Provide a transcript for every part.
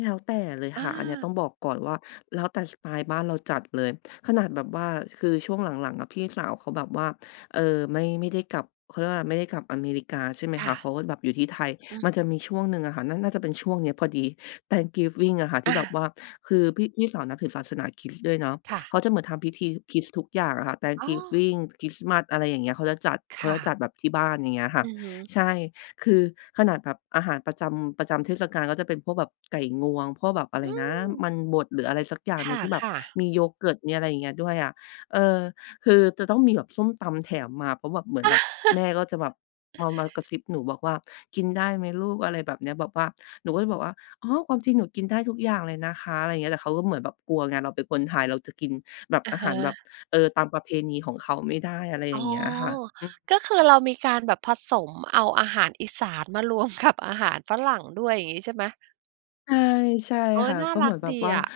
แล้วแต่เลยอค่ะ อันเนี้ยตา ้องบอกก่อนว่า แล้วแต่สไตล์บ้านเราจัดเลย ขนาดแบบว่า คือช่วงหลัง ๆ อะ พี่สาวเขาแบบว่า เออ ไม่ ไม่ได้กลับ เขาเรียกว่าอะไร ไม่ได้กลับอเมริกา ใช่ไหมคค่ะ เะ ขาก็แบบอยู่ที่ไทย อืม มันจะมีช่วงหนึ่งอะค่ะ นั่นน่าจะเป็นช่วงเนี้ยพอดี Thanksgiving อะค่ะทีอ่แบบา ว่า คือพี่ พี่สาวนับถึงศาสนาคริสต์ด้วยเนาะ ค่ะ เขาจะเหมือนทำพิธีคริสต์ทุกอย่างอะค่ะ อ๋อ Thanksgiving คริสต์มาส อะไรอย่างเงี้ย เขาจะจัด เคขา่จะะ จัดแบบที่บ้าน อย่างเงี้ยค่ะ อือฮึ ใช่ คือ ขนาดแบบอาหารประจำ ประจำเทศกาลก็จะเป็นพวกแบบไก่งวง พวกแบบอะไอรืนะ ม มันบด หรืออะไรสักอย่างคหนึ่งที่แบบ่ะ ๆ มีโยเกิร์ต มีอะไรอย่างเงี้ยด้วยอะ เออ คือจะต้องมีแบบส้มตำแถมมา เพราะแบบ เหมือนแบบ แม่ก็จะแบบมา มากระซิบหนูบอกว่า "กินได้ไหมลูก" อะไรแบบเนี้ย แบบว่าหนูก็จะบอกว่า "อ๋อ ความจริงหนูกินได้ทุกอย่างเลยนะคะ" อะไรอย่างเงี้ย แต่เขาก็เหมือนแบบกลัวไง เราเป็นคนไทยเราจะกินแบบ อะอาฮหาระ แบบ เออ ตามประเพณีของเขาไม่ได้ อะไรอย่อ๋างอ เงี้ยค่ะ อือ ก็คือเรามีการแบบผสมเอาอาหารอีสานมารวม กับ อาหารฝรั่งด้วย อย่างงี้ใช่ไหม? ใช่ ใช่โอ๊คย ่ะ น่าก็รเหมัืกอนแบดบีว่าอะ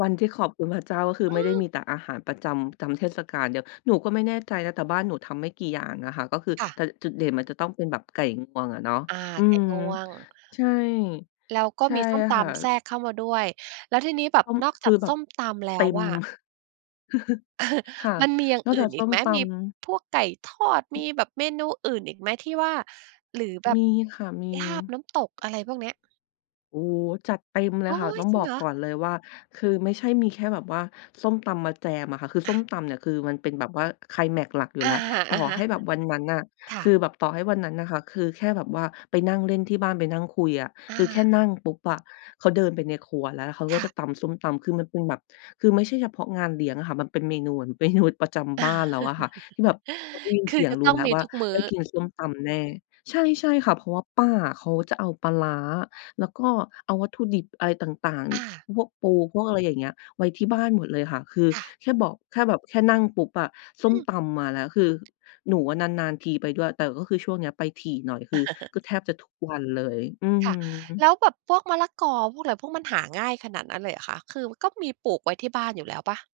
วันที่ขอบคุณพระเจ้า ก็คืออไมื่ได้ม มีแต่อาหารประจำ จำเทศกาลเดียว หนูก็ไม่แน่ใจนะ แต่บ้านหนูทำไม่กี่อย่างอะค่ะ ก็คือ ค่แตะ ่จุดเด่นมันจะต้องเป็นแบบไก่งวงอะเนาะ อา อืไกม ง่วง ใช่ แล้วก็ใช่มีส้มตค่ะ ำแทรกเข้ามาด้วย แล้วทีนี้แบบต้องนอกคจืาอกแบสบ้มตำแลเต้็วม อะ ค่ะ มันมีอย่างนอกอจืา่กนสอี้กมไหม? ตมีำ พวกไก่ทอด มีแบบเมนูอื่นอีกไหมที่ว่า หรือแบมบีค่ะ มี ลาบ น้ำตก อะไรพวกเนี้ย โอ้โฮ จัดเต็มเลยโอค่๊ะ ตย ้องจริบงอเกหรอ? ก่อนเลยว่า คือไม่ใช่มีแค่แบบว่าส้มตำมาแจมอะค่ะ คืออส้า มตำเนี่ยคือมันเป็นแบบว่าไคลแมกซ์หลักอยู่อแะล้ว ฮต่อใหะ ้ๆ แบบวันนั้นอะ ค่คืะ อแบบต่อให้วันนั้นน่ะค่ะ คือแค่แบบว่าไปนั่งเล่นที่บ้าน ไปนั่งคุยอะ อคืา อแค่นั่งปุ๊บอะ เขาเดินไปในครัว แล้วเขาก็ค่จะะ ตำส้มตำ คือมันเป็นแบบ คือไม่ใช่เฉพาะงานเลี้ยงอะค่ะ มันเป็นเมนูเหมือน เมนู ประจำบ้านแล้วอะค่ะ ที่แบบพอได้ยินคืเสอียงจะรูต้้องแล้มวีว่า ทุกมืไ้ด้อ กินส้มตำแน่ ใช่ ใช่ค่ะ เพราะว่าป้าอะเขาจะเอาปลาร้า แล้วก็เอาวัตถุดิบอะไรต่าง อา ๆ พวกปู พวกอะไรอย่างเงี้ย ไว้ที่บ้านหมดเลยค่ะ คือค่ะ แค่บอก แค่แบบแค่นั่งปุ๊บอะ ส้อมืม ตำมาแล้ว คือหนูอะนาน ๆ ทีไปด้วย แต่ก็คือช่วงเนี้ยไปถี่หน่อย คือก็แทบจะทุกวันเลย อือคฮ่ะ ึ แล้วแบบพวกมะละกอ พวกอะไร พวกมันหาง่ายขนาดนั้นเลยเหรอคะ? คือก็มีปลูกไว้ที่บ้านอยู่แล้วเปล่า?